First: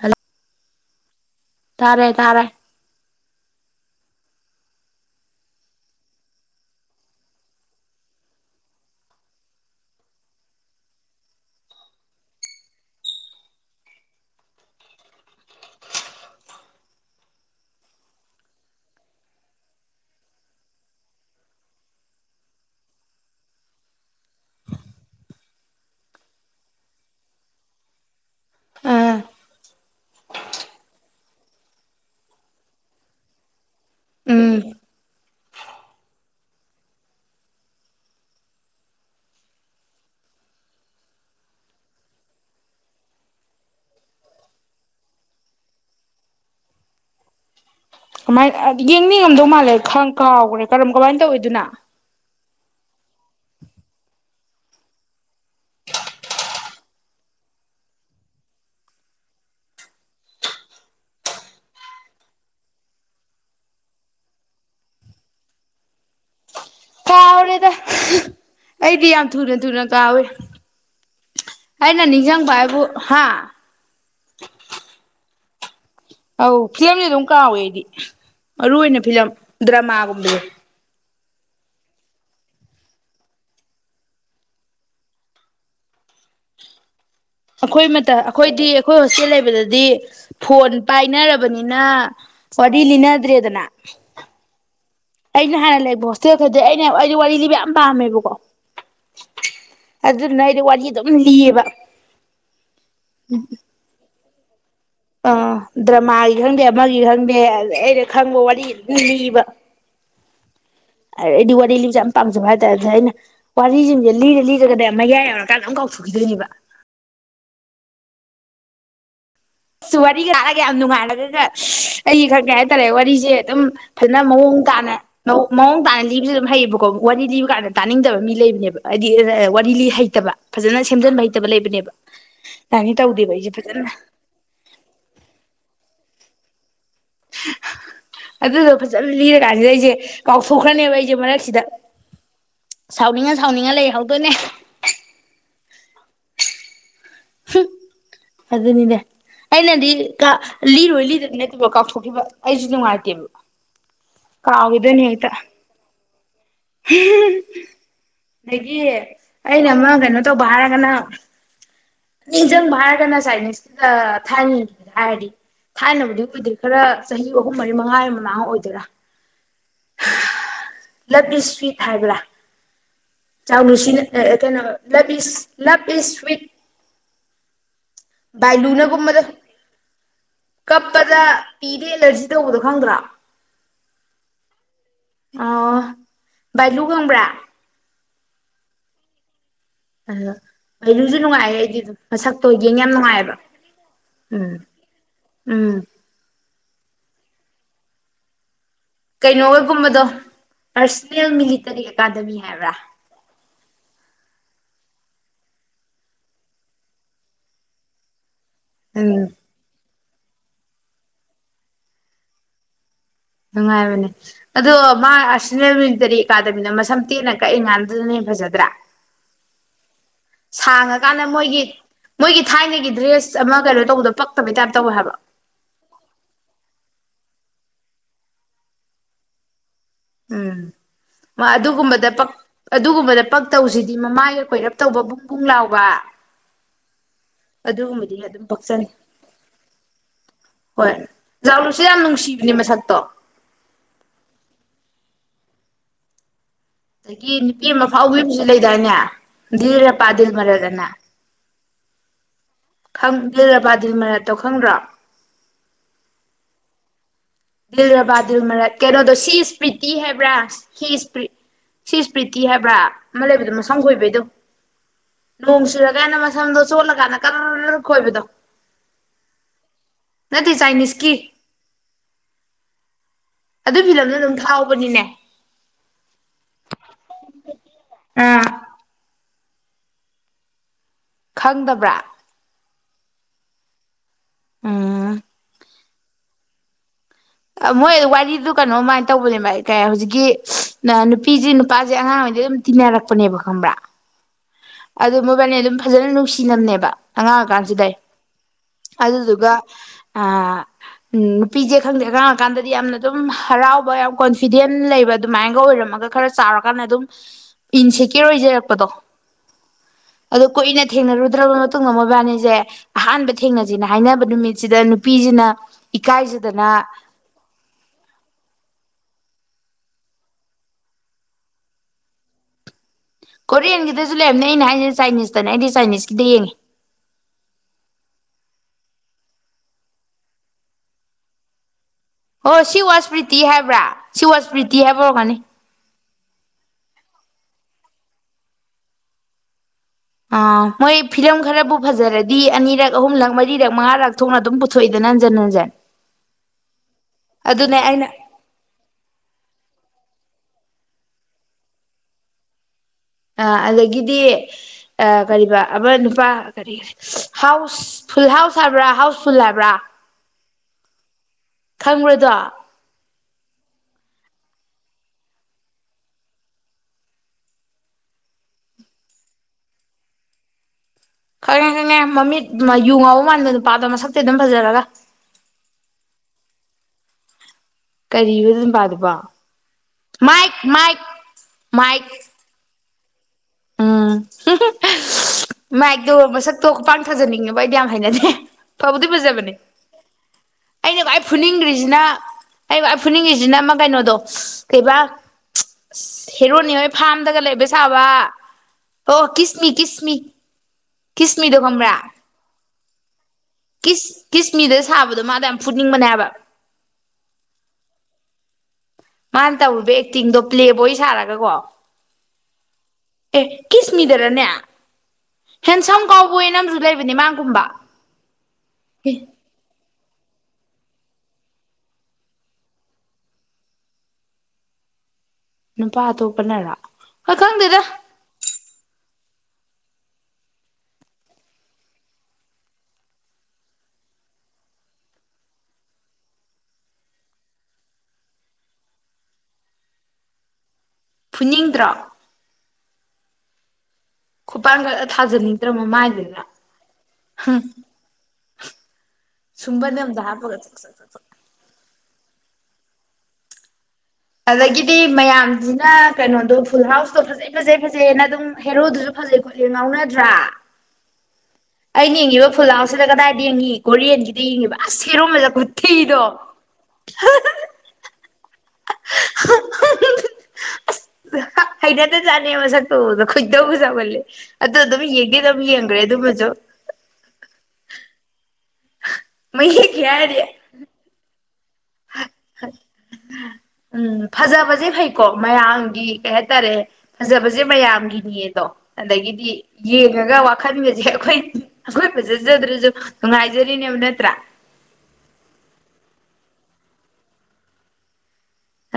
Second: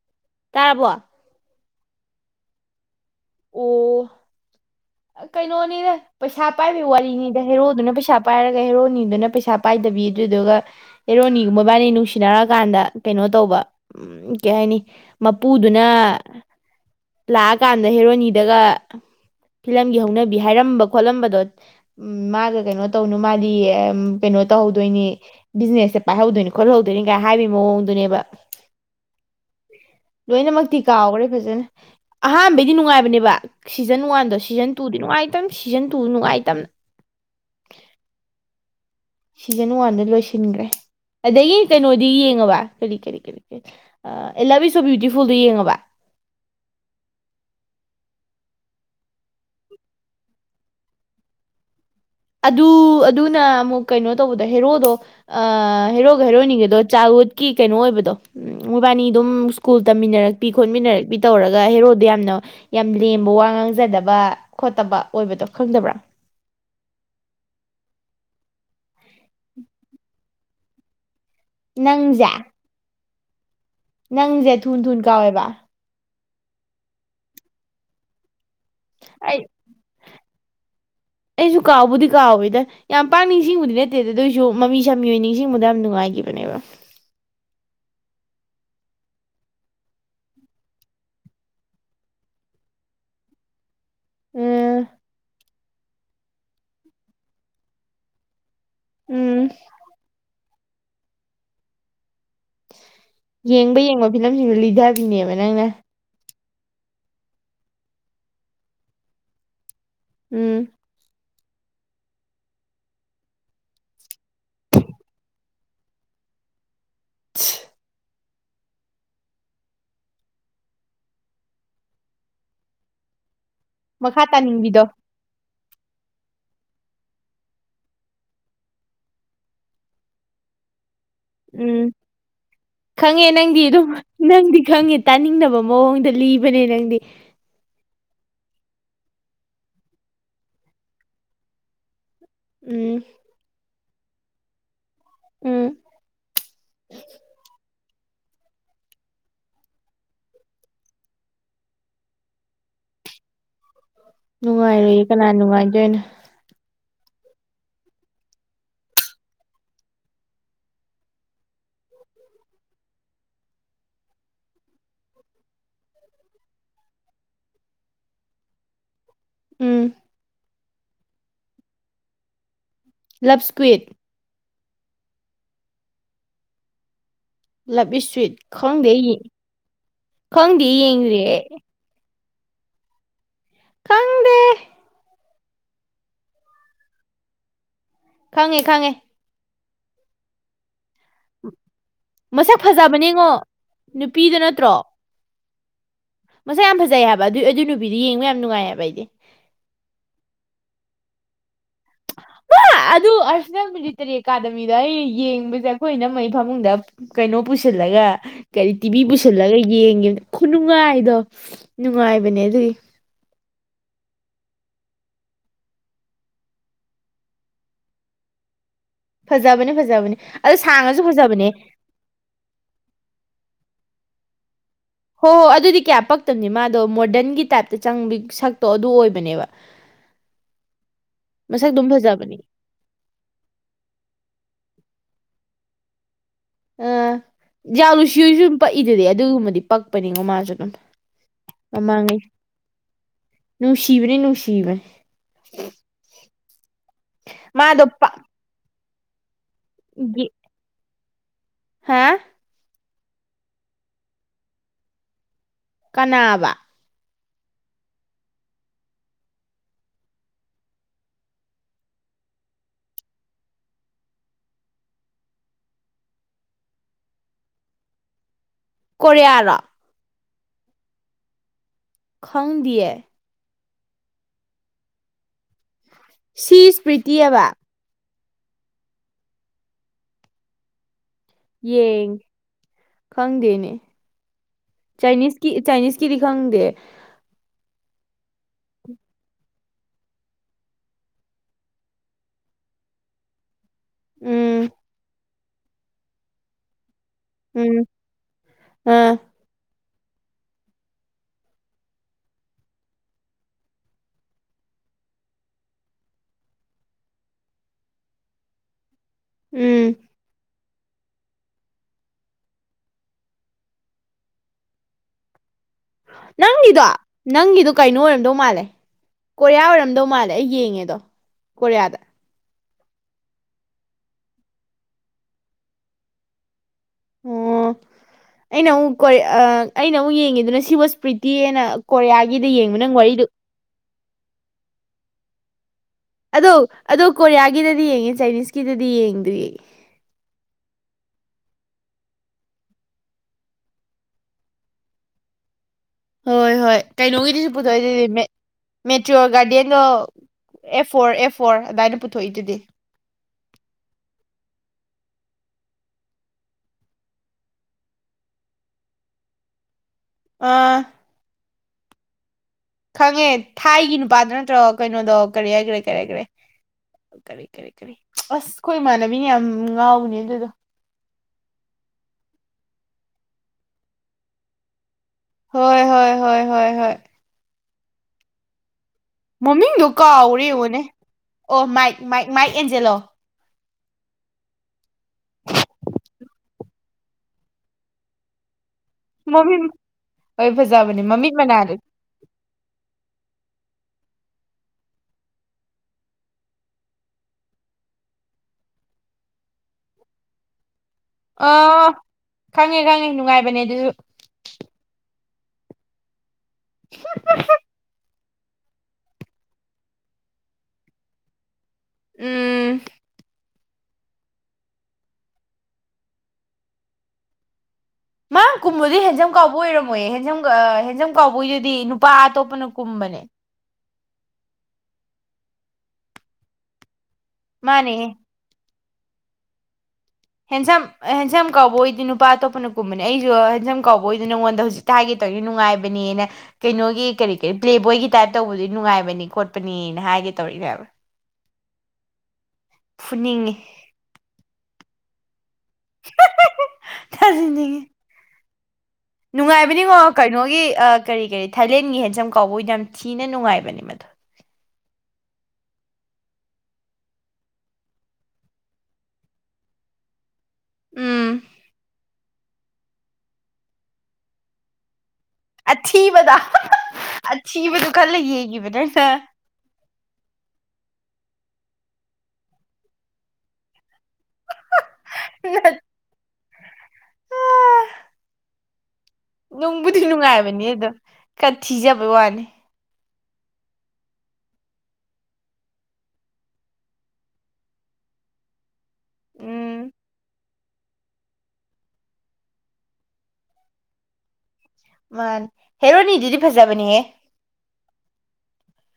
ꯍꯂ ꯇꯔꯥꯕꯣ ꯇꯥꯔꯦ ꯇꯥꯔꯦ ꯑꯣ ꯀꯩꯅꯣꯅꯤꯗ ꯄꯩꯁꯥ ꯄꯥꯏꯕ ꯋꯥꯔꯤꯅꯤꯗ ꯍꯦꯔꯣꯗꯨꯅ ꯄꯩꯁꯥ ꯄꯥꯏꯔꯒ ꯍꯦꯔꯣꯅꯤꯗꯨꯅ ꯄꯩꯁꯥ ꯄꯥꯏꯗꯕꯤ ꯑꯗꯨꯗꯨꯒ ꯍꯦꯔꯣꯅꯤꯒꯨꯝꯕꯕꯥꯅꯤ ꯅꯨꯡꯁꯤꯅꯔꯛꯀꯥꯟꯗ ꯀꯩꯅꯣ ꯇꯧꯕ ꯎ ꯀꯩ ꯍꯥꯏꯅꯤ ꯃꯄꯨꯗꯨꯅ ꯂꯥꯛꯑꯀꯥꯟꯗ ꯍꯦꯔꯣꯅꯤꯗꯒ ꯐꯤꯂꯝꯒꯤ ꯍꯧꯅꯕꯤ ꯍꯥꯏꯔꯝꯕ ꯈꯣꯠꯂꯝꯕꯗꯣ ꯃꯥꯒ ꯀꯩꯅꯣ ꯇꯧꯅꯨ ꯃꯥꯗꯤ ꯀꯩꯅꯣ ꯇꯧꯍꯧꯗꯣꯏꯅꯤ ꯕꯤꯖꯤꯅꯦꯁꯁꯦ ꯄꯥꯏꯍꯧꯗꯣꯏꯅꯤ ꯈꯣꯠꯍꯍꯧꯗꯣꯏꯅꯤ ꯀꯥꯏꯅ ꯍꯥꯏꯕꯒꯤ ꯃꯑꯣꯡꯗꯨꯅꯦꯕ ꯑꯥ ꯂꯣꯏꯅꯃꯛꯇꯤ ꯀꯥꯎꯈ꯭ꯔꯦ ꯐꯖꯅ ꯑꯍꯥꯟꯕꯩꯗꯤ ꯅꯨꯡꯉꯥꯏꯕꯅꯦꯕ ꯁꯤꯖꯟ ꯋꯥꯟꯗꯣ ꯎꯝ ꯁꯤꯖꯟ ꯇꯨꯗꯤ ꯅꯨꯡꯉꯥꯏꯇ ꯁꯤꯖꯟ ꯇꯨ ꯅꯨꯡꯉꯥꯏꯇꯝꯅ ꯁꯤꯖꯟ ꯋꯥꯟꯗ ꯂꯣꯏꯁꯤꯟꯈ꯭ꯔꯦ ꯑꯗꯒꯤ ꯀꯩꯅꯣꯗꯤ ꯌꯦꯡꯉꯕ ꯀꯔꯤ ꯀꯔꯤ ꯀꯔꯤ ꯀ ꯂꯞ ꯏꯁ ꯁꯣ ꯕ꯭ꯌꯨꯇꯤꯐꯨꯜꯗꯣ ꯌꯦꯡꯉꯕ ꯀꯃꯥꯏꯅ ꯌꯦꯡꯅꯤꯡꯉꯝꯗꯧ ꯃꯥꯜꯂꯦ ꯈꯪ ꯀꯥꯎꯈ꯭ꯔꯦ ꯀꯔꯝ ꯀꯃꯥꯏꯅ ꯇꯧꯋꯤꯗꯨꯅ ꯑꯗꯨ ꯑꯗꯨꯅ ꯑꯃꯨꯛ ꯀꯩꯅꯣ ꯇꯧꯕꯗꯣ ꯍꯦꯔꯣꯗꯣ ꯍꯦꯔꯣꯒ ꯍꯦꯔꯣꯏꯅꯤꯒꯗꯣ ꯆꯥꯏꯜꯍꯨꯗꯀꯤ ꯀꯩꯅꯣ ꯑꯣꯏꯕꯗꯣ ꯃꯣꯏꯕꯥꯅꯤ ꯑꯗꯨꯝ ꯁ꯭ꯀꯨꯜ ꯇꯝꯃꯤꯟꯅꯔꯛꯄꯤ ꯈꯣꯠꯃꯤꯟꯅꯔꯛꯄꯤ ꯇꯧꯔꯒ ꯍꯦꯔꯣꯗꯣ ꯌꯥꯝꯅ ꯌꯥꯝ ꯂꯦꯝꯕ ꯋꯥ ꯉꯥꯡꯖꯗꯕ ꯈꯣꯠꯇꯕ ꯑꯣꯏꯕꯗꯣ ꯈꯪꯗꯕ꯭ꯔꯥ ꯌꯥꯗ ꯑꯩ ꯗꯤ ꯌꯥꯝ ꯊꯨꯔ ꯊꯨꯔ ꯀꯋꯦ ꯑꯩꯅ ꯅꯪꯁꯦ ꯅꯤꯡꯖꯪꯕ ꯍꯥꯏꯕꯨ ꯍꯥꯥ ꯅꯪꯁꯦ ꯊꯨꯅ ꯊꯨꯅ ꯀꯥꯎꯋꯦꯕ ꯑꯧ ꯐꯤꯂꯝꯖꯦ ꯑꯗꯨꯝ ꯀꯥꯎꯋꯦ ꯑꯩꯗꯤ ꯃꯔꯨ ꯑꯣꯏ ꯐꯤꯂꯝ ꯑꯩ ꯗ꯭ꯔꯃꯥ ꯒꯨꯝ [unintelligible] ꯑꯩꯁꯨ ꯀꯥꯎꯕꯨꯗꯤ ꯀꯥꯎꯋꯤꯗ ꯌꯥꯝ ꯄꯥꯛ ꯅꯤꯡꯁꯤꯡꯕꯗꯤ ꯅꯠꯇꯦꯗ ꯑꯗꯨꯑꯣꯏꯁꯨ ꯃꯃꯤ ꯁꯥꯝꯃꯤ ꯑꯣꯏꯅ ꯅꯤꯡꯁꯤꯡꯕꯗ ꯌꯥꯝ ꯅꯨꯡꯉꯥꯏꯒꯤꯕꯅꯦꯕ ꯑꯩꯈꯣꯏ ꯃꯇ ꯑꯩꯈꯣꯏꯗꯤ ꯑꯩꯈꯣꯏ ꯍꯣꯁꯇꯦꯜ ꯂꯩꯕꯗꯗꯤ ꯐꯣꯟ ꯄꯥꯏꯅꯔꯕꯅꯤꯅ ꯋꯥꯔꯤ ꯂꯤꯅꯗ꯭ꯔꯦꯗꯅ ꯎꯝ ꯑꯩꯅ ꯍꯥꯟꯅ ꯂꯩꯕ ꯍꯣꯁꯇꯦꯜ ꯊꯗꯤ ꯑꯩꯅ ꯑꯩꯗꯤ ꯋꯥꯔꯤ ꯂꯤꯕ ꯌꯥꯝ ꯄꯥꯝꯃꯦꯕꯀꯣ ꯎꯝ ꯑꯗꯨꯅ ꯑꯩ ꯋꯥꯔꯤ ꯑꯗꯨꯝ ꯂꯤꯌꯦꯕ ꯌꯦꯡꯕ ꯌꯦꯡꯕ ꯐꯤꯂꯝꯁꯤꯡꯗꯨ ꯂꯤꯗ [unintelligible] ꯑ ꯗ꯭ꯔꯃꯥ ꯒꯤ ꯈꯪꯗꯦ ꯑꯃꯒꯤ ꯈꯪꯗꯦ ꯑ ꯑꯩꯅ ꯈꯪꯕ ꯋꯥꯔꯤ ꯑꯗꯨꯝ ꯂꯤꯕ ꯎꯝ ꯑꯩꯗꯤ ꯋꯥꯔꯤ ꯂꯤꯕꯁꯦ ꯌꯥꯝ ꯄꯥꯝꯖꯕ ꯍꯥꯏꯇꯥꯔꯦ ꯑꯗ ꯑꯩꯅ ꯋꯥꯔꯤꯖꯤꯡꯖꯦ ꯂꯤꯔ ꯂꯤꯔꯒꯅꯦ ꯃꯌꯥꯏ ꯌꯎꯔꯀꯥꯟꯗ ꯑꯝ ꯀꯥꯎꯊꯣꯛꯈꯤꯗꯣꯏꯅꯦꯕ ꯑꯁ ꯋꯥꯔꯤꯒ ꯇꯥꯔꯒ ꯌꯥꯝ ꯅꯨꯡꯉꯥꯏꯔꯒꯒ ꯁꯁ ꯑꯩ ꯈꯪ ꯀꯩ ꯍꯥꯏꯇꯥꯔꯦ ꯋꯥꯔꯤꯖꯦ ꯑꯗꯨꯝ ꯐꯖꯅ ꯃꯈꯥ ꯃꯑꯣꯡ ꯇꯥꯅꯤꯡꯕꯤꯗꯣ ꯇꯥꯅ ꯃꯑꯣꯡ ꯃꯑꯣꯡ ꯇꯥꯅ ꯂꯤꯕꯁꯨ ꯑꯗꯨꯝ ꯍꯩꯌꯦꯕꯀꯣ ꯋꯥꯔꯤ ꯂꯤꯕ ꯀꯥꯟꯗ ꯇꯥꯅꯤꯡꯗꯕ ꯃꯤ ꯂꯩꯕꯅꯦꯕ ꯍꯥꯏꯗꯤ ꯔ ꯋꯥꯔꯤ ꯂꯤ ꯍꯩꯇꯕ ꯐꯖꯅ ꯁꯦꯝꯖꯟꯕ ꯍꯩꯇꯕ ꯂꯩꯕꯅꯦꯕ ꯎꯝ ꯑꯗꯥꯏꯅꯗꯤ ꯈꯪꯉꯦ ꯇꯧꯗꯦꯕ ꯑꯩꯖꯦ ꯅꯪꯗꯤ ꯑꯗꯨꯝ ꯐꯖꯅ ꯅꯪꯗꯤ ꯈꯪꯉꯦ ꯇꯥꯅꯤꯡꯅꯕ ꯃꯑꯣꯡꯗ ꯂꯤꯕꯅꯦ ꯅꯪꯗꯤ ꯑꯗꯨꯗꯣ ꯐꯖꯅ ꯂꯤꯔ ꯀꯥꯟꯁꯤꯗ ꯑꯩꯖꯦ ꯀꯥꯎꯊꯣꯛꯈ꯭ꯔꯅꯦꯕ ꯑꯩꯖꯦ ꯃꯔꯛꯁꯤꯗ ꯎꯝ ꯁꯥꯎꯅꯤꯡꯉ ꯁꯥꯎꯅꯤꯡꯉ ꯂꯩ ꯍꯧ ꯑꯗꯨꯅꯦ ꯎꯝ ꯑꯗꯨꯅꯤꯅꯦ ꯑꯩꯅꯗꯤ ꯀꯥ ꯂꯤꯔꯣꯏ ꯂꯤꯗꯗꯤ ꯅꯠꯇꯦꯕ ꯀꯥꯞꯊꯣꯛꯈꯤꯕ ꯑꯩꯁꯨ ꯅꯨꯡꯉꯥꯏꯇꯦꯕ ꯅꯨꯡꯉꯥꯏꯔꯣꯏꯌꯦ ꯀꯥꯎꯈꯤꯗꯣꯏꯅꯦ ꯀꯅꯥ ꯍꯦꯛꯇ ꯅꯨꯡꯉꯥꯏꯗꯣꯏꯅꯣ ꯑꯗꯒꯤ ꯑꯩꯅ ꯑꯃ ꯀꯩꯅꯣ ꯇꯧꯕ ꯍꯥꯏꯔꯒꯅ ꯅꯤꯡꯖꯪꯕ ꯍꯥꯏꯔꯒꯅ ꯆꯥꯏꯅꯤꯁꯀꯤꯗ ꯊꯥꯏꯅꯒꯤ ꯍꯥꯏꯔꯗꯤ ꯊꯥꯏꯅꯕꯨꯗꯤ ꯑꯣꯏꯗ꯭ꯔꯤ ꯈꯔ ꯆꯍꯤ ꯑꯍꯨꯝ ꯃꯔꯤ ꯃꯉꯥꯒꯤ ꯃꯃꯥꯡ ꯑꯣꯏꯗꯣꯏꯔꯥ ꯎꯝ ꯂꯕ ꯏꯁ ꯁ꯭ꯋꯤꯠ ꯍꯥꯏꯕ꯭ꯔꯥ ꯂꯞ ꯖꯥꯎ ꯏꯁꯀ꯭ꯋꯤꯠ ꯂꯨꯁꯤꯅ ꯑ ꯑ ꯀꯩꯅꯣ love is love is sweet love is sweet ꯈꯪꯗꯦ ꯑꯩ ꯕꯥꯏꯂꯨꯅꯒꯨꯝꯕꯗ ꯌꯦꯡ ꯈꯪꯗꯦ ꯑꯩ ꯀꯞꯄꯗ ꯌꯦꯡꯗ꯭ꯔꯤꯌꯦ ꯄꯤꯗ ꯑꯦꯂꯔꯖꯤ ꯇꯧꯕꯗꯣ ꯈꯪꯗ꯭ꯔꯣ ꯈꯪꯗꯦ ꯑꯣ ꯕꯥꯥꯏꯂꯨ ꯈꯪꯕ꯭ꯔꯥ ꯈꯡꯉꯦ ꯈꯡꯉꯦ ꯑꯗꯨ ꯑꯩꯔꯨꯁꯨ ꯅꯨꯡꯉꯥꯏꯦ ꯑꯩꯗꯤ ꯃꯁꯛꯇꯣ ꯃꯁꯛ ꯌꯦꯡ ꯌꯥꯝ ꯐꯖꯕꯅꯦꯉꯣ ꯅꯨꯟꯉꯥꯏꯑꯕ ꯎꯝ ꯎꯝ ꯃꯁꯥ ꯌꯥꯝ ꯐꯖꯩꯌꯦ ꯍꯥꯏꯕ ꯑꯗꯨꯏ ꯑꯗꯨ ꯅꯨꯄꯤꯗꯨ ꯌꯦꯡꯕ ꯌꯥꯝ ꯅꯨꯡꯉꯥꯏꯑꯕ ꯀꯩꯅꯣꯒꯒꯨꯝꯕꯗꯣ ꯑꯁ ꯌꯥꯝ ꯋꯥ ꯑꯗꯨ ꯑꯔꯁꯅꯦꯜ ꯃꯤꯂꯤꯇꯔꯤ ꯑꯦꯀꯥꯗꯃꯤꯗ ꯑꯩ ꯌꯦꯡꯕꯁꯦ ꯑꯩꯈꯣꯏꯅ ꯃꯩ ꯐꯃꯨꯡꯗ ꯀꯩꯅꯣ ꯄꯨꯁꯤꯜꯂꯒ ꯀꯔꯤ ꯇꯤꯚꯤ ꯎꯝ ꯄꯨꯁꯤꯜꯂꯒ ꯌꯦꯡꯉꯦꯅꯣ ꯈꯨꯅꯨꯡꯉꯥꯏꯗꯣ ꯅꯨꯡꯉꯥꯏꯕꯅꯦ ꯑꯗꯨꯒꯤ ꯅꯨꯡꯉꯥꯏꯕꯅꯦ ꯑꯗꯣ ꯃꯥ ꯑꯁꯅꯦꯜ ꯃꯤꯂꯤꯇꯔꯤ ꯑꯦꯀꯥꯗꯃꯤꯅ ꯃꯁꯝ ꯇꯦꯠꯅ ꯀꯛꯏꯀꯥꯟꯗꯨꯗꯅ ꯍꯦ ꯐꯖꯗ꯭ꯔꯥ ꯐꯖꯕꯅꯦ ꯐꯖꯕꯅꯦ ꯑꯗꯣ ꯁꯥꯡꯉꯁꯨ ꯁꯥꯡꯉꯀꯥꯟꯗ ꯐꯖꯕꯅꯦ ꯃꯣꯏꯒꯤ ꯃꯣꯏꯒꯤ ꯊꯥꯏꯅꯒꯤ ꯗ꯭ꯔꯦꯁ ꯑꯃ ꯀꯩꯅꯣ ꯇꯧꯕꯗ ꯄꯛꯇꯕ ꯍꯥꯏꯇꯥꯔꯦ ꯍꯣ ꯍꯣ ꯑꯗꯨꯗꯤ ꯀꯌꯥ ꯄꯛꯇꯕꯅꯤ ꯃꯥꯗꯣ ꯃꯣꯗꯔꯟꯒꯤ ꯇꯥꯏꯞ ꯆꯡꯕ ꯁꯛꯇꯣ ꯑꯗꯨ ꯑꯣꯏꯕꯅꯦꯕ ꯎꯝ ꯃꯥ ꯃꯁꯛ ꯑꯗꯨꯝ ꯑꯗꯨꯒꯨꯝꯕꯗ ꯄꯛ ꯐꯖꯕꯅꯦ ꯑꯗꯨꯒꯨꯝꯕꯗ ꯄꯛ ꯇꯧꯁꯤꯗꯤ ꯃꯃꯥꯏꯒ ꯀꯣꯏꯔꯞ ꯇꯧꯕ ꯄꯨꯡ ꯄꯨꯡ ꯂꯥꯎ ꯋꯥ ꯎꯝ ꯌꯥ ꯂꯨꯁꯤꯨꯁꯨ ꯑꯗꯨꯝ ꯄꯛꯆꯅꯤ ꯄꯛꯏꯗꯗꯤ ꯑꯗꯨꯒꯨꯝꯕꯗꯤ ꯄꯛꯄꯅꯤ ꯉꯃꯁꯨ ꯑꯗꯨꯝ ꯍꯣꯏ ꯖꯥꯛꯂꯨꯛꯁꯦ ꯌꯥꯝ ꯃꯃꯥꯡꯉꯩ ꯅꯨꯡꯁꯤꯕꯅꯦ ꯃꯁꯛꯇꯣ ꯅꯨꯡꯁꯤꯕꯅꯤ ꯅꯨꯡꯁꯤꯕꯅꯤ ꯎꯝ ꯑꯗꯒꯤ ꯅꯨꯄꯤ ꯑꯃ ꯐꯥꯎꯕꯤ ꯑꯃꯁꯁꯨ ꯂꯩꯗꯥꯏꯅꯦ ꯙꯤꯔ ꯒꯤ ꯄꯗꯤꯜ ꯃꯔꯗꯅ ꯍꯥ ꯈꯡ ꯗꯤꯜꯔꯕ ꯗꯤꯜ ꯃꯔꯠꯇꯧ ꯈꯡꯗ꯭ꯔꯣ ꯀꯅꯥꯕ ꯗꯤꯜꯕꯥ ꯜ ꯃꯔ ꯀꯩꯅꯣꯗꯣ ꯁꯤ ꯏꯁꯄ꯭ꯔꯤꯇꯤ ꯍꯥꯏꯕ꯭ꯔꯥꯔꯤ ꯁꯤ ꯏꯁꯄ꯭ꯔꯤꯇꯤ ꯍꯥꯏꯕ꯭ꯔꯥ ꯑꯃ ꯂꯩꯕꯗꯣ ꯃꯁꯝ ꯈꯣꯏꯕꯩꯗꯣ ꯅꯣꯡ ꯆꯨꯔꯀꯥꯟꯗ ꯃꯁꯝꯗꯣ ꯆꯣꯠꯂꯀꯥꯟꯗ ꯀ ꯈꯣꯏꯕꯗꯣ ꯀꯨꯔꯤꯌꯔꯣ ꯟꯇꯦ ꯆꯥꯏꯅꯤꯁꯀꯤ ꯈꯡꯗꯦꯌꯦ ꯑꯗꯨ ꯐꯤꯂꯝꯗꯣ ꯑꯗꯨꯝ ꯊꯥꯎꯕꯅꯤꯅꯦ ꯁꯤ ꯏꯁ ꯄꯔꯏꯇꯤ ꯍꯥ ꯕꯥ ꯎꯝ ꯈꯡꯗꯕ꯭ꯔꯥ ꯈꯡꯗꯅꯦ ꯎꯝ ꯆꯅꯤꯁꯀꯤ ꯆꯅꯤꯁ ꯀꯗꯤ ꯈꯡꯗꯦ ꯃꯣꯏ ꯋꯥꯔꯤꯗꯨ ꯀꯩꯅꯣꯃꯥꯏꯅ ꯇꯧꯕꯅꯦꯕ ꯀ ꯍꯧꯖꯤꯛꯀꯤ ꯅꯨꯄꯤꯁꯤ ꯅꯨꯄꯥꯁꯦ ꯑꯉꯥꯡꯑꯣꯏꯔꯤ ꯉꯦꯗꯒꯤ ꯑꯗꯨꯝ ꯇꯤꯟꯅꯔꯛꯄꯅꯦꯕ ꯈꯡꯕ꯭ꯔꯥ ꯎꯝ ꯑꯗꯨ ꯃꯣꯏꯕꯥꯅꯦ ꯑꯗꯨꯝ ꯐꯖꯅ ꯅꯨꯡꯁꯤꯅꯕꯅꯦꯕ ꯎꯝ ꯑꯉꯥꯡꯑꯀꯥꯟꯁꯤꯗ ꯑꯥ ꯑꯗꯨꯗꯨꯒ ꯑ ꯎ ꯅꯨꯄꯤꯁꯦ ꯈꯪꯗꯦꯉꯥꯡꯉꯀꯥꯟꯗꯗꯤ ꯌꯥꯝꯅ ꯑꯗꯨꯝ ꯍꯔꯥꯎꯕ ꯌꯥꯝ ꯀꯣꯟꯐꯤꯗꯦꯟ ꯂꯩꯕ ꯑꯗꯨꯃꯥꯏꯅꯒ ꯑꯣꯏꯔꯝꯃꯒ ꯈꯔ ꯆꯥꯎꯔꯀꯥꯟꯗ ꯑꯗꯨꯝ ꯏꯟ ꯁꯦꯀꯦꯌꯔ ꯑꯣꯏꯖꯔꯛꯄꯗꯣ ꯎꯝ ꯑ ꯀꯨꯏꯅ ꯊꯦꯡꯅꯔꯨꯗ꯭ꯔꯕ ꯃꯇꯨꯡꯗ ꯃꯣꯏꯕꯥꯅꯤꯁꯦ ꯑꯍꯥꯟꯕ ꯊꯦꯡꯅꯁꯤꯅ ꯍꯥꯏꯅꯕ ꯅꯨꯃꯤꯠꯁꯤꯗ ꯅꯨꯄꯤꯁꯤꯅ ꯅꯪꯒꯤꯗꯣ ꯏꯀꯥꯏꯖꯗꯅ ꯅꯪꯒꯤꯗꯣ ꯀꯩꯅꯣ ꯑꯣꯏꯔꯝꯗꯧ ꯃꯥꯜꯂꯦ ꯀꯣꯔꯤꯌꯥ ꯑꯣꯏꯔꯝꯗꯧ ꯃꯥꯜꯂꯦ ꯑꯩ ꯌꯦꯡꯉꯦꯗꯣ ꯀꯣꯔꯤꯌꯥꯗ ꯀꯣꯔꯤꯌꯟꯒꯤꯗꯁꯨ ꯂꯩꯔꯝꯅꯦ ꯑꯩꯅ ꯍꯥꯏꯁꯦ ꯆꯥꯏꯅꯤꯁꯇꯅꯦ ꯑꯩꯗꯤ ꯆꯥꯏꯅꯤꯁꯀꯤꯗ ꯌꯦꯡꯉꯦ ꯑꯣ ꯑꯩꯅ ꯑꯃꯨꯛ ꯀ ꯑꯩꯅ ꯑꯃꯨꯛ ꯌꯦꯡꯉꯤꯗꯨꯅ ꯁꯤ ꯋꯥꯁ ꯄ꯭ꯔꯤꯇꯤꯅ ꯑꯣ ꯁꯤꯋꯥꯁꯄ꯭ꯔꯤꯇꯤ ꯍꯥꯏꯕ꯭ꯔꯥ ꯁꯤꯋꯥꯁ ꯄ꯭ꯔꯤꯇꯤ ꯍꯥꯏꯕ ꯍꯧꯔꯛꯒꯅꯤ ꯑꯗꯣ ꯑꯗꯣ ꯀꯣꯔꯤꯌꯥꯒꯤꯗꯗꯤ ꯌꯦꯡꯉꯦ ꯆꯥꯏꯅꯤꯁꯀꯤꯗꯗꯤ ꯌꯦꯡꯗ꯭ꯔꯤꯌꯦ ꯑꯥ ꯃꯣꯏ ꯐꯤꯂꯝ ꯈꯔꯕꯨ ꯐꯖꯔꯗꯤ ꯑꯅꯤꯔꯛ ꯑꯍꯨꯝꯂꯛ ꯃꯔꯤꯔꯛ ꯃꯉꯥꯔꯛ ꯊꯣꯛꯅ ꯑꯗꯨꯝ ꯄꯨꯊꯣꯛꯏꯗꯅ ꯍꯟꯖꯤꯟ ꯍꯟꯖꯤꯟ ꯍꯣꯏ ꯍꯣꯏ ꯀꯩꯅꯣꯒꯤꯗꯤꯁꯨ ꯄꯨꯊꯣꯛꯑꯏ ꯑꯩꯅ ꯑꯗꯨꯗꯤ ꯃꯦꯇ꯭ꯔꯣ ꯒꯥꯔꯗꯤꯟꯗꯣ ꯑꯦ ꯐꯣꯔ ꯑꯦ ꯐꯣꯔ ꯑꯗꯨꯃꯏꯅ ꯄꯨꯊꯣꯛꯏꯗꯨꯗꯤ ꯑ ꯑꯗꯒꯤꯗꯤ ꯀꯔꯤꯕ ꯑꯃ ꯅꯨꯄꯥ ꯀꯔꯤ ꯍꯥꯎꯁ ꯐꯨꯜ ꯍꯥꯎꯁ ꯍꯥꯏꯕ꯭ꯔꯥ ꯍꯥꯎꯁ ꯐꯨꯜ ꯍꯥꯏꯕ꯭ꯔꯥ ꯑꯥ ꯈꯪꯕ꯭ꯔꯗꯣ ꯈꯪꯉꯦ ꯊꯥꯏꯒꯤ ꯅꯨꯄꯥꯗ ꯅꯠꯇ꯭ꯔꯣ ꯀꯩꯅꯣꯗꯣ ꯀꯔꯤ ꯍꯥꯏꯈ꯭ꯔꯦ ꯀꯔꯤ ꯍꯥꯏꯈ꯭ꯔꯦ ꯀꯔꯤ ꯀꯔꯤ ꯀꯔꯤ ꯑꯁ ꯑꯩꯈꯣꯏ ꯏꯃꯥꯟꯅꯕꯤꯅ ꯌꯥꯝ ꯉꯥꯎꯕꯅꯦ ꯑꯗꯨꯗꯣ ꯈꯪꯉꯦ ꯈꯪꯉꯦ ꯃꯃꯤꯠ ꯌꯨꯡꯉꯕ ꯃꯥꯟꯕꯗ ꯅꯨꯄꯥꯗꯣ ꯃꯁꯛꯇꯤ ꯑꯗꯨꯝ ꯐꯖꯔꯒ ꯍꯣꯏ ꯍꯣꯏ ꯍꯣꯏ ꯍꯣꯏ ꯍꯣꯏ ꯀꯔꯤ ꯑꯣꯏ ꯑꯗꯨ ꯅꯨꯄꯗꯣ ꯃꯃꯤꯡꯗꯨ ꯀꯥꯎꯔꯦꯉꯅꯦ ꯑꯣ ꯃꯥꯏꯛꯥꯏ ꯃꯥꯏꯛ ꯑꯦꯟꯖꯦꯜꯂꯣ ꯑꯝ ꯃꯗ ꯃꯁ ꯇꯣ ꯄꯥꯡ ꯊꯥꯖꯅꯤꯡꯉꯦ ꯚ ꯑꯩꯗꯤ ꯌꯥꯝ ꯍꯥꯏꯅꯅꯦ ꯐꯥꯎꯗꯤ ꯐꯖꯕꯅꯦ ꯃꯃꯤꯡ ꯍꯣꯏ ꯐꯖꯕꯅꯦ ꯑꯩꯅ ꯋꯥꯥꯏ ꯃꯃꯤꯠ ꯃꯅꯥꯗꯨ ꯐꯨꯅꯤꯡꯈ꯭ꯔꯤꯁꯤꯅ ꯑꯩꯩꯅ ꯥꯏ ꯐꯨꯅꯤꯡꯉꯤꯁꯤꯅ ꯀꯩꯅꯣꯗꯣ ꯀꯩꯕ ꯍꯦꯔꯣꯅꯤ ꯍꯣꯏ ꯐꯥꯔꯝꯗꯒ ꯂꯩꯕ ꯁꯥꯕ ꯑꯣ ꯀꯤꯁꯃꯤ ꯀꯤꯁꯃꯤ ꯀꯤꯁꯃꯤꯗ ꯑꯥ ꯈꯝꯕ꯭ꯔꯥ ꯈꯪꯉꯦ ꯈꯪꯉꯦ ꯅꯨꯡꯉꯥꯏꯕꯅꯦ ꯑꯗꯨꯁꯨ ꯀꯤꯁꯃꯤꯗ ꯁꯥꯕꯗ ꯑꯗꯨ ꯃꯥꯗꯤ ꯌꯥꯝ ꯐꯨꯠꯅꯤꯡꯕꯅꯦꯕ [inaudible] ꯃꯥꯅ ꯇꯧꯔꯤꯕ ꯑꯦꯛꯇꯤꯡꯗꯣ ꯄ꯭ꯂꯦꯕꯣꯏ ꯁꯥꯔꯒꯀꯣ ꯎꯝ ꯀꯤꯁꯃꯤꯗꯔꯅꯦ ꯍꯦꯟꯁꯝ ꯀꯧꯕꯦꯅ ꯑꯃꯁꯁꯨ ꯂꯩꯕꯅꯤ ꯃꯥꯡꯒꯨꯝꯕ ꯃꯥꯌꯥꯝ ꯀꯨꯝꯕꯗꯤ ꯍꯦꯟꯖꯝ ꯀꯥꯎꯕ ꯑꯣꯏꯔꯝꯒ ꯍꯦꯟꯖ ꯍꯦꯟꯖꯝ ꯀꯕꯒꯤꯗꯨꯗꯤ ꯅꯨꯄꯥ ꯑꯇꯣꯞꯄꯅ ꯀꯨꯝꯕꯅꯦ ꯅꯨꯄꯥ ꯑꯇꯣꯞꯄꯅꯔ ꯍꯣꯏ ꯈꯪꯗꯦꯗ ꯃꯥꯅꯦꯍꯦ ꯍꯦꯟꯁꯝ ꯍꯦꯟꯁꯝ ꯀ ꯑꯣꯏꯗꯤ ꯅꯨꯄꯥ ꯑꯇꯣꯞꯄꯅ ꯀꯨꯝꯕꯅꯦ ꯑꯩꯁꯨ ꯍꯦꯟꯁꯝ ꯀꯥꯎ ꯑꯣꯏꯗꯨꯅ ꯅꯪꯉꯣꯟꯗ ꯍꯧꯖꯤꯛꯇ ꯍꯥꯏꯒꯦ ꯇꯧꯔꯤꯅꯦ ꯅꯨꯡꯉꯥꯏꯕꯅꯤꯅ ꯀꯩꯅꯣꯒꯤ ꯀꯔꯤ ꯀꯔꯤ ꯄ꯭ꯂꯦꯕꯣꯏꯒꯤ ꯇꯥꯏꯞ ꯇꯧꯕꯗꯨ ꯅꯨꯡꯉꯥꯏꯕꯅꯤ ꯈꯣꯠꯄꯅꯤꯅ ꯍꯥꯏꯒꯦ ꯇꯧꯔꯤꯅꯦꯕ ꯐꯅꯤꯡꯗ꯭ꯔꯥ ꯐꯨꯅꯤꯡꯉꯤ ꯈꯨ ꯑꯒ ꯊꯥꯖꯅꯤ ꯇꯔꯥ ꯃꯃꯥꯏꯗꯨꯗꯥ ꯍꯨꯝ ꯊꯥꯖꯤꯟꯅꯤꯡꯉꯤ ꯅꯨꯡꯉꯥꯏꯕꯅꯤꯉꯣ ꯀꯩꯅꯣꯒꯤ ꯁꯛ ꯁꯛ ꯁꯛ ꯁꯛ ꯀꯔꯤ ꯀꯔꯤ ꯊꯥꯏꯂꯦꯟꯒꯤ ꯍꯦꯜ ꯁꯝ ꯀꯕ ꯌꯥꯝ ꯊꯤꯅ ꯅꯨꯡꯉꯥꯏꯕꯅꯦ ꯃꯗꯣ ꯑꯗꯒꯤꯗꯤ ꯃꯌꯥꯝꯁꯤꯅ ꯀꯩꯅꯣꯗꯣ ꯐꯨꯜ ꯍꯥꯎꯁꯇꯣ ꯐꯖꯩ ꯐꯖꯩ ꯐꯖꯦꯅ ꯑꯗꯨꯝ ꯍꯦꯔꯣꯗꯨꯁꯨ ꯐꯖꯩ ꯈꯣꯠꯂꯦ ꯉꯥꯎꯅꯗ꯭ꯔꯥ ꯎꯝ ꯑꯩꯅ ꯌꯦꯡꯉꯤꯕ ꯐꯨꯜꯂꯥꯎꯁꯤꯗ ꯀꯗꯥꯏꯗ ꯌꯦꯡꯉꯤ ꯒꯣꯔꯦꯟꯒꯤꯗ ꯌꯦꯡꯉꯤꯕ ꯑꯁ ꯍꯦꯔꯣ ꯃꯁꯛ ꯈꯨꯊꯤꯗꯣ ꯑꯊꯤꯕꯗ ꯑꯊꯤꯕꯗꯨ ꯈꯜꯂ ꯌꯦꯒꯤꯝ ꯕꯥꯗꯔ ꯁꯥ ꯍꯩꯅꯗ ꯖꯥꯠꯅꯤ ꯃꯁꯛꯇꯨ ꯎꯕꯗꯨ ꯈꯣꯌꯗꯧ ꯁꯥꯑꯣꯒꯠꯅꯤ ꯑꯗꯨ ꯑꯗꯨꯝ ꯌꯦꯡꯒꯦ ꯑꯗꯨꯝ ꯌꯦꯡꯈ꯭ꯔꯦ ꯑꯗꯨꯃꯁꯨ ꯅꯨꯡꯕꯨꯗꯤ ꯃꯌꯦꯛꯀꯤ ꯍꯥꯏꯔꯗꯤ ꯅꯨꯡꯉꯥꯏꯕꯅꯤ ꯑꯗꯣ ꯀꯠ ꯊꯤꯖꯕꯩ ꯋꯥꯅꯤ ꯎꯝ ꯐꯖꯕꯁꯦ ꯐꯩꯀꯣ ꯃꯌꯥꯝꯒꯤ ꯀꯩ ꯍꯥꯏꯇꯥꯔꯦ ꯐꯖꯕꯁꯦ ꯃꯌꯥꯝꯒꯤꯅꯤꯌꯦꯗꯣ ꯑꯗꯒꯤꯗꯤ ꯎꯝ ꯌꯦꯡꯉꯒ ꯈꯟꯕꯁꯦ ꯑꯩꯈꯣꯏ ꯑꯩꯈꯣꯏ ꯐꯖꯖꯗ꯭ꯔꯁꯨ ꯅꯨꯡꯉꯥꯏꯖꯔꯤꯅꯦꯕ ꯅꯠꯇ꯭ꯔꯥ ꯃꯥꯥꯟ ꯍꯦꯔꯅꯤꯗꯨꯗꯤ ꯐꯖꯕꯅꯤꯍꯦ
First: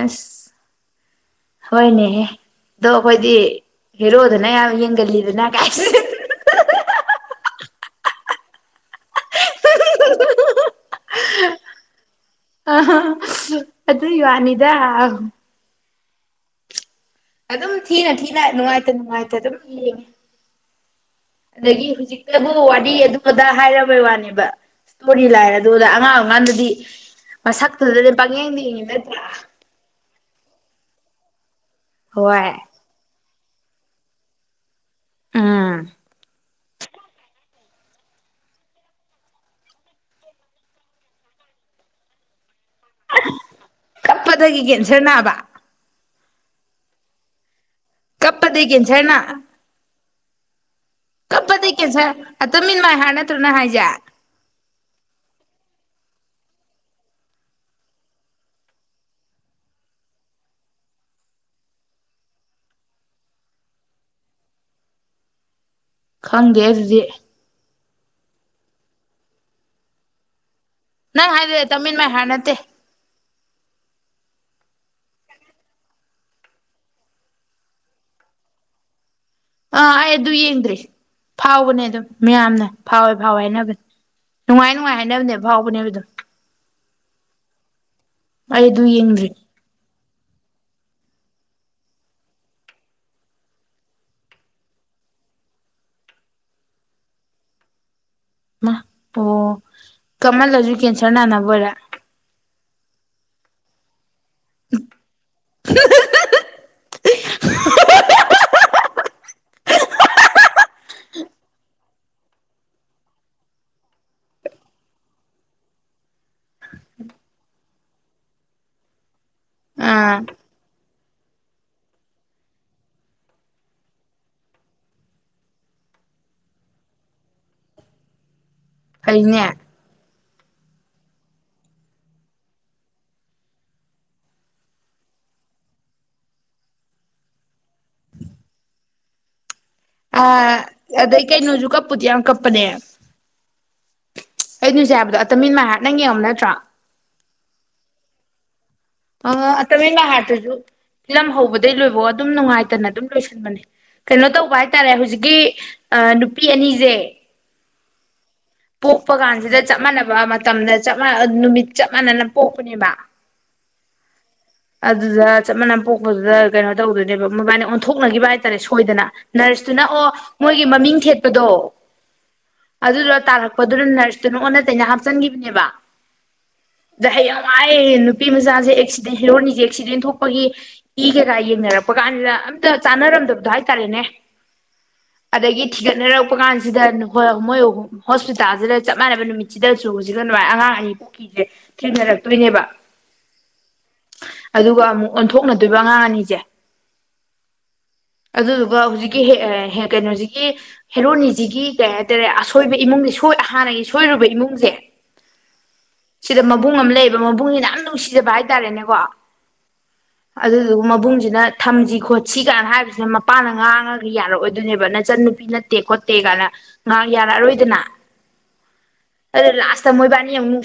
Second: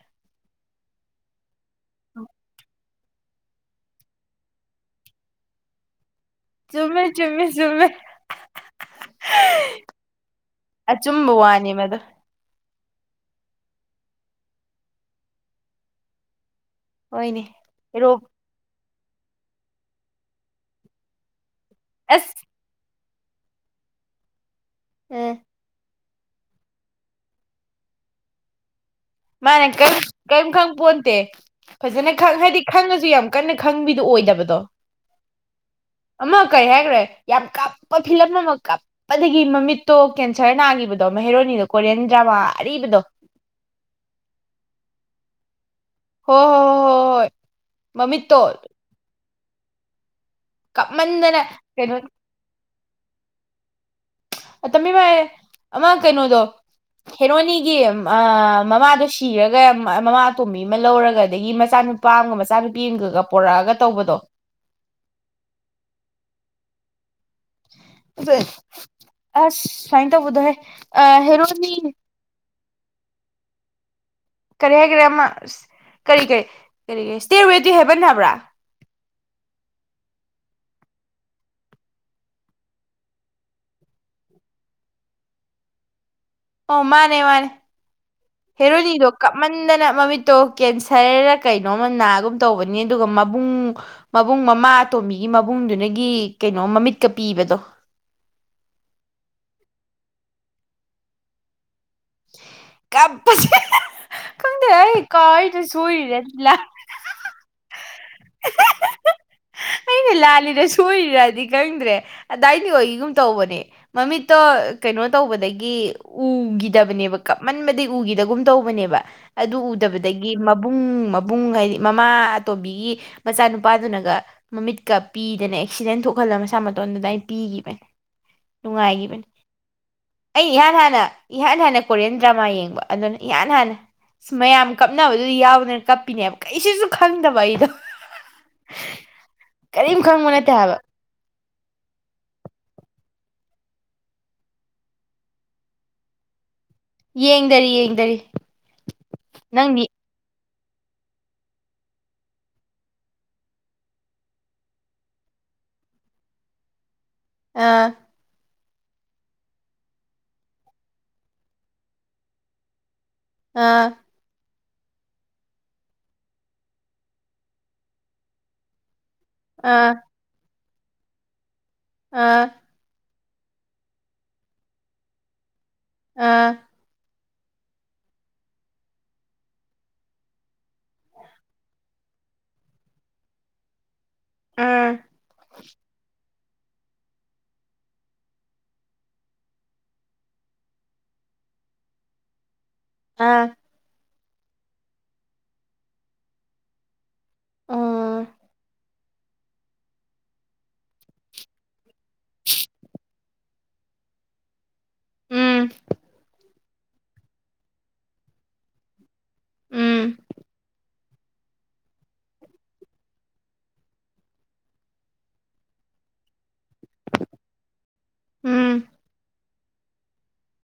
ꯑꯁ ꯍꯣꯏꯅꯦꯍꯦ ꯑꯗꯣ ꯑꯩꯈꯣꯏꯗꯤ ꯍꯦꯔꯣꯗꯅ ꯌꯥꯝ ꯌꯦꯡꯒꯜꯂꯤꯗꯅ ꯀꯥꯏ ꯆꯨꯝꯃꯦ ꯆꯨꯝꯃꯦ ꯆꯨꯝꯃꯦ ꯑꯆꯨꯝꯕ ꯋꯥꯅꯤ ꯃꯗꯨ ꯑ ꯑꯗꯨ ꯋꯥꯅꯤꯗ ꯍꯣꯏꯅꯦ ꯑꯗꯨꯝ ꯍꯦꯔꯣ ꯊꯅ ꯊꯅꯅꯨꯡ ꯉꯥꯏꯇꯦ ꯑꯗꯨꯝ ꯌꯦꯡꯧ ꯑꯗꯒꯤ ꯑꯁ ꯍꯧꯖꯤꯛꯇꯕꯨ ꯋꯥꯔꯤ ꯑꯗꯨꯝ ꯑꯣꯗ ꯍꯥꯏꯔꯕꯩ ꯋꯥꯅꯦꯕ ꯇꯣꯔꯤ ꯂꯅ ꯑꯗꯨꯗ ꯀꯥꯟꯗꯗꯤ ꯃꯁꯛꯇꯨꯗꯅꯦ ꯄꯥꯡꯌꯦꯡ ꯌꯦꯡꯉꯤꯗ ꯇꯦ ꯐꯖꯅ ꯈꯡ ꯍꯣꯏ ꯍꯥꯏꯗꯤ ꯈꯡꯉꯁꯨ ꯌꯥꯝ ꯀꯟꯅ ꯈꯡꯕꯤꯗꯨ ꯑꯣꯏꯗꯕꯗꯣ ꯎꯝ ꯑꯃ ꯀꯩ ꯍꯥꯏꯒ꯭ꯔꯦ ꯌꯥꯝ ꯀꯥꯞ ꯀꯄ ꯐꯤꯂꯝ ꯑꯃ ꯀꯥꯞꯄꯗꯒꯤ ꯃꯃꯤꯠꯇꯣ ꯀꯦꯟꯁꯔ ꯅꯥꯒꯤꯕꯗꯣ ꯃꯍꯦꯔꯣꯅꯤꯗꯣ ꯀꯣꯔꯤꯌꯟ ꯗ꯭ꯔꯃꯥ ꯑꯔꯤꯕꯗꯣ꯫ ꯀꯞꯄꯗꯒꯤ ꯀꯦꯟꯁꯔ ꯅꯥꯕ꯫ ꯍꯣ ꯍꯣ ꯍꯣ ꯍꯣ ꯍꯣꯏ꯫ ꯃꯃꯤꯠꯇꯣ ꯀꯞꯄꯗꯩ ꯀꯦꯟꯁꯔ ꯅꯥꯑ ꯀꯞꯃꯟꯗꯅ ꯀꯩꯅꯣ ꯇꯝ ꯑꯤꯟ ꯃꯥꯏ ꯍꯥꯠ ꯅꯠꯇ꯭ꯔꯣ ꯅꯪ ꯍꯥꯏꯖꯦ꯫ ꯑꯇꯣꯝꯕꯤ ꯃꯩ ꯑꯃ ꯀꯩꯅꯣꯗꯣ ꯍꯦꯔꯣꯅꯤꯒꯤ ꯑ ꯃꯃꯥꯗꯣ ꯁꯤꯔꯒ ꯃꯃꯥ ꯑꯇꯣꯝꯕꯤ ꯑꯃ ꯂꯧꯔꯒ ꯑꯗꯒꯤ ꯃꯆꯥꯅꯨꯄꯥ ꯑꯃꯒ ꯃꯆꯥꯅꯨꯄꯤ ꯑꯃꯒꯒ ꯄꯣꯔꯛꯑꯒ ꯇꯧꯕꯗꯣ꯫ ꯍꯪꯗꯦ ꯑꯗꯨꯗꯤ꯫ [unintelligible] ꯑꯁ ꯁꯥꯏ ꯇꯧꯕꯗꯣꯍꯦ꯫ ꯅꯪ ꯍꯥꯏꯗꯣ ꯑꯟꯇꯝ ꯍꯦꯔꯣꯅꯤ ꯑꯤꯟ ꯃꯥꯏ ꯍꯥꯔꯗ ꯅꯠꯇꯦ꯫ ꯀꯔꯤ ꯍꯥꯏꯒꯔꯦ ꯑꯃ ꯑꯁ ꯀꯩ ꯀꯩ ꯀꯔꯤ ꯏꯁꯇꯦ ꯋꯤꯠ ꯗꯤ ꯍꯦꯕꯟ ꯍꯥꯏꯕꯔ꯫ ꯑꯥ ꯑꯩ ꯑꯗꯨ ꯌꯦꯡꯗ꯭ꯔꯤ ꯐꯥꯎꯕꯅꯦ ꯑꯗꯨꯝ ꯃꯌꯥꯝꯅ ꯐꯥꯎꯋꯦ ꯐꯥꯎꯋꯦ ꯍꯥꯏꯅꯕꯅꯦ ꯅꯨꯡꯉꯥꯏ ꯅꯨꯡꯉꯥꯏ ꯍꯥꯏꯅꯕꯅꯦ ꯐꯥꯎꯕꯅꯦꯕ ꯑꯗꯨꯝ꯫ ꯑꯣ ꯃꯥꯅꯦ ꯃꯥꯅꯦ ꯑꯩ ꯑꯗꯨ ꯍꯦꯔꯣꯅꯤꯗꯣ ꯌꯦꯡꯗ꯭ꯔꯤ ꯀꯞꯃꯟꯗꯅ ꯃꯃꯤꯠꯇꯣ ꯀꯦꯟꯁꯔ ꯁꯔ ꯔ ꯀꯩꯅꯣꯝꯃ ꯅꯥꯒꯨꯝ ꯇꯧꯕꯅꯤ ꯑꯗꯨꯒ ꯃꯕꯨꯡ ꯃꯕꯨꯡ ꯃꯃꯥ ꯑꯇꯣꯝꯕꯤꯒꯤ ꯃꯕꯨꯡꯗꯨꯅꯒꯤ ꯀꯩꯅꯣ ꯃꯃꯤꯠꯀ ꯄꯤꯕꯗꯣ꯫ ꯃ ꯑꯣ ꯀꯃꯜꯂꯖꯨ ꯀꯦꯟꯁꯔ ꯅꯅꯕꯣꯔꯦ꯫ ꯀꯞꯄ [unintelligible] ꯈꯪꯗꯦ ꯑꯩ ꯀꯥꯎꯋꯦꯔ ꯁꯣꯏꯔꯤꯔ ꯂꯥꯜ [unintelligible] [unintelligible] ꯑꯩꯅ ꯂꯥꯜꯂꯤꯔ ꯁꯣꯏꯔꯤꯔꯗꯤ ꯈꯪꯗ꯭ꯔꯦ ꯑꯗꯥꯏꯗꯤ ꯑꯣꯏꯒꯤꯒꯨꯝ ꯇꯧꯕꯅꯦ ꯃꯃꯤꯠꯇꯣ ꯀꯩꯅꯣ ꯇꯧꯕꯗꯒꯤ ꯎꯒꯤꯗꯕꯅꯦꯕ ꯀꯞꯃꯟꯕꯗꯒꯤ ꯎꯒꯤꯗꯒꯨꯝ ꯇꯧꯕꯅꯦꯕ꯫ ꯑꯗꯨ ꯑꯥ ꯎꯗꯕꯗꯒꯤ ꯃꯕꯨꯡ ꯃꯥꯕꯨ ꯕꯨꯡ ꯍꯥꯏꯗꯤ ꯃꯃꯥ ꯑꯇꯣꯕꯤꯒꯤ ꯃꯆꯥꯅꯨꯄꯥꯗꯨꯅꯒ ꯃꯃꯤꯠꯀ ꯄꯤꯗꯅ ꯑꯦꯛꯁꯤꯗꯦꯟ ꯊꯣꯛꯍꯜꯂ ꯃꯁꯥ ꯃꯇꯣꯟꯗ ꯑꯗꯥꯏ ꯄꯤꯒꯤꯕꯅꯤ꯫ ꯅꯨꯡꯉꯥꯏꯒꯤꯕꯅꯤ꯫ ꯐꯩꯅꯦ ꯑꯩ ꯏꯍꯥꯟ ꯍꯥꯟꯅ ꯏꯍꯥꯟ ꯍꯥꯟꯅ ꯀꯣꯔꯤꯌꯥꯟ ꯗ꯭ꯔꯃꯥ ꯌꯦꯡꯕ ꯑꯗꯨꯅ ꯏꯍꯥꯟ ꯍꯥꯟꯅ ꯃꯌꯥꯝ ꯀꯞꯅꯕꯗꯨꯗ ꯌꯥꯎꯗꯅ ꯀꯞꯄꯤꯅꯦꯕ ꯀꯩꯁꯨꯖꯨ ꯈꯪꯗꯕ ꯑꯩꯗꯣ꯫ ꯀꯔꯤꯝ ꯑ ꯈꯪꯕ ꯅꯠꯇꯦ ꯍꯥꯏꯕ ꯑꯗꯩ ꯀꯩꯅꯣꯖꯨ ꯀꯞꯄꯨꯗꯤ ꯌꯥꯝ ꯀꯞꯄꯅꯦ꯫ ꯑꯩꯩꯅ ꯍꯧꯖꯤꯛ ꯍꯥꯏꯕꯗꯣ ꯑꯟꯇꯝ ꯑꯤꯟ ꯃꯥꯏ ꯍꯥꯔꯗ ꯅꯪ ꯌꯦꯡꯉꯝꯃ ꯅꯠꯇ꯭ꯔꯣ꯫ ꯌꯦꯡꯗꯔꯤ ꯌꯦꯡꯗꯔꯤ꯫ ꯑ ꯑꯟꯇꯝ ꯅꯪꯗꯤ ꯑꯤꯟ ꯃꯥꯏ ꯍꯥꯔꯗꯇꯨꯖꯨ꯫ ꯐꯤꯂꯝ ꯍꯧꯕꯗꯩ ꯂꯣꯏꯕꯧ ꯑꯗꯨꯝ ꯅꯨꯡꯉꯥꯏꯇꯅ ꯑꯗꯨꯝ ꯂꯣꯏꯁꯟꯕꯅꯦ ꯀꯩꯅꯣ ꯇꯧꯕ ꯍꯥꯏꯇꯥꯔꯦ ꯍꯧꯖꯤꯛꯀꯤ ꯑ ꯅꯨꯄꯤ ꯑꯅꯤꯖꯦ ꯑꯥ꯫ ꯄꯣꯛꯄ ꯀꯥꯟꯖꯤꯗ ꯆꯞ ꯃꯥꯟꯅꯕ ꯃꯇꯝꯗ ꯆꯞ ꯃꯅ ꯅꯨꯃꯤꯠ ꯆꯞ ꯃꯥꯟꯅꯅ ꯄꯣꯛꯄꯅꯦꯕ꯫ ꯑ꯫ ꯑꯗꯨꯗ ꯆꯞ ꯃꯥꯟꯅ ꯄꯣꯛꯄꯗꯨꯗ ꯀꯩꯅꯣ ꯇꯧꯗꯣꯏꯅꯦꯕ ꯃꯕꯥꯅꯤ ꯑꯣꯟꯊꯣꯛꯅꯒꯤꯕ ꯍꯥꯏꯇꯥꯔꯦ ꯁꯣꯏꯗꯅ꯫ ꯅꯔꯁꯇꯨꯅ ꯑꯥ ꯑꯣ ꯃꯣꯏ ꯑꯩꯒꯤ ꯃꯃꯤꯡ ꯊꯦꯠꯄꯗꯣ꯫ ꯑ꯫ ꯇꯥꯔꯛ ꯂꯞꯄꯗꯨꯅ ꯅꯔꯁꯇꯨꯅ ꯑꯣꯟꯅ ꯇꯩꯅ ꯍꯥꯞꯆꯤꯟꯈꯤꯕꯅꯦꯕ ꯑꯥ ꯑꯗ ꯍꯌꯦ ꯌꯥꯝꯉꯥꯏꯑꯌꯦ ꯅꯨꯄꯤ ꯃꯆꯥꯁꯦ ꯑꯦꯛꯁꯤꯗꯦꯟ ꯍꯔꯣꯟꯅꯤꯁꯦ ꯑꯦꯛꯁꯤꯗꯦꯟ ꯊꯣꯛꯄꯒꯤ ꯏ ꯀꯩꯀꯥ ꯌꯦꯡꯅꯔꯛꯄ ꯀꯥꯟꯁꯤꯗ ꯑꯝꯇ ꯆꯥꯟꯅꯔꯝꯗꯕꯗꯣ ꯍꯥꯏꯇꯥꯔꯦꯅꯦ ꯑꯥ ꯑꯗꯒꯤ ꯊꯤꯒꯠꯅꯔ ꯂꯄ ꯀꯥꯟꯁꯤꯗꯣꯏ ꯃꯣꯏꯑꯝ ꯍꯣꯁꯄꯤꯇꯥꯜꯁꯤꯗ ꯆꯞ ꯃꯥꯟꯅꯕ ꯅꯨꯃꯤꯠꯁꯤꯗꯁꯨ ꯍꯧꯖꯤꯛꯀ ꯑꯗꯨꯃꯥꯏꯅ ꯑꯉꯥꯡ ꯑꯅꯤ ꯄꯨꯈ꯭ꯔꯤꯁꯦ ꯊꯦꯡꯅꯔꯛꯇꯣꯏꯅꯦꯕ ꯑꯥ ꯑꯗꯨꯒ ꯑꯃꯨꯛ ꯑꯣꯟꯊꯣꯛꯅꯗꯣꯏꯕ ꯑꯉꯥꯡ ꯑꯅꯤꯁꯦ ꯑꯗꯨꯗꯨꯒ ꯍꯧꯖꯤꯛ ꯩꯅꯣꯒꯤ ꯍꯦꯔꯣꯅꯤ ꯀ ꯑꯁꯣꯏ ꯣꯏ ꯍꯥꯟꯅꯒꯤ ꯁꯣꯏꯔꯨꯕ ꯏꯃꯨꯡꯁꯦ ꯎꯝ ꯁꯤꯗ ꯃꯕꯨꯡ ꯑꯃ ꯂꯩꯌꯦꯕ ꯃꯕꯨꯡꯁꯤꯅ ꯌꯥꯝ ꯅꯨꯡꯁꯤꯖꯕ ꯍꯥꯏꯇꯥꯔꯦꯅꯦꯀꯣ ꯎꯝ ꯑꯗꯨꯗꯨꯒ ꯃꯕꯨꯡꯁꯤꯅ ꯊꯝꯁꯤ ꯈꯣꯠꯁꯤ ꯀꯥꯏꯅ ꯍꯥꯏꯕꯁꯤꯅ ꯃꯄꯥꯅ ꯉꯥꯡꯉꯒ ꯌꯥꯔꯛꯑꯣꯏꯗꯣꯏꯅꯦꯕ ꯅꯆꯟ ꯅꯨꯄꯤ ꯅꯠꯇꯦ ꯈꯣꯠꯇꯦ ꯀꯥꯏꯅ ꯉꯥ ꯌꯥꯔꯛꯑꯔꯣꯏ ꯏꯇꯅꯥ ꯎꯝ ꯑ ꯂꯥꯁꯁ ꯃꯣꯏꯕꯕꯥꯅꯤ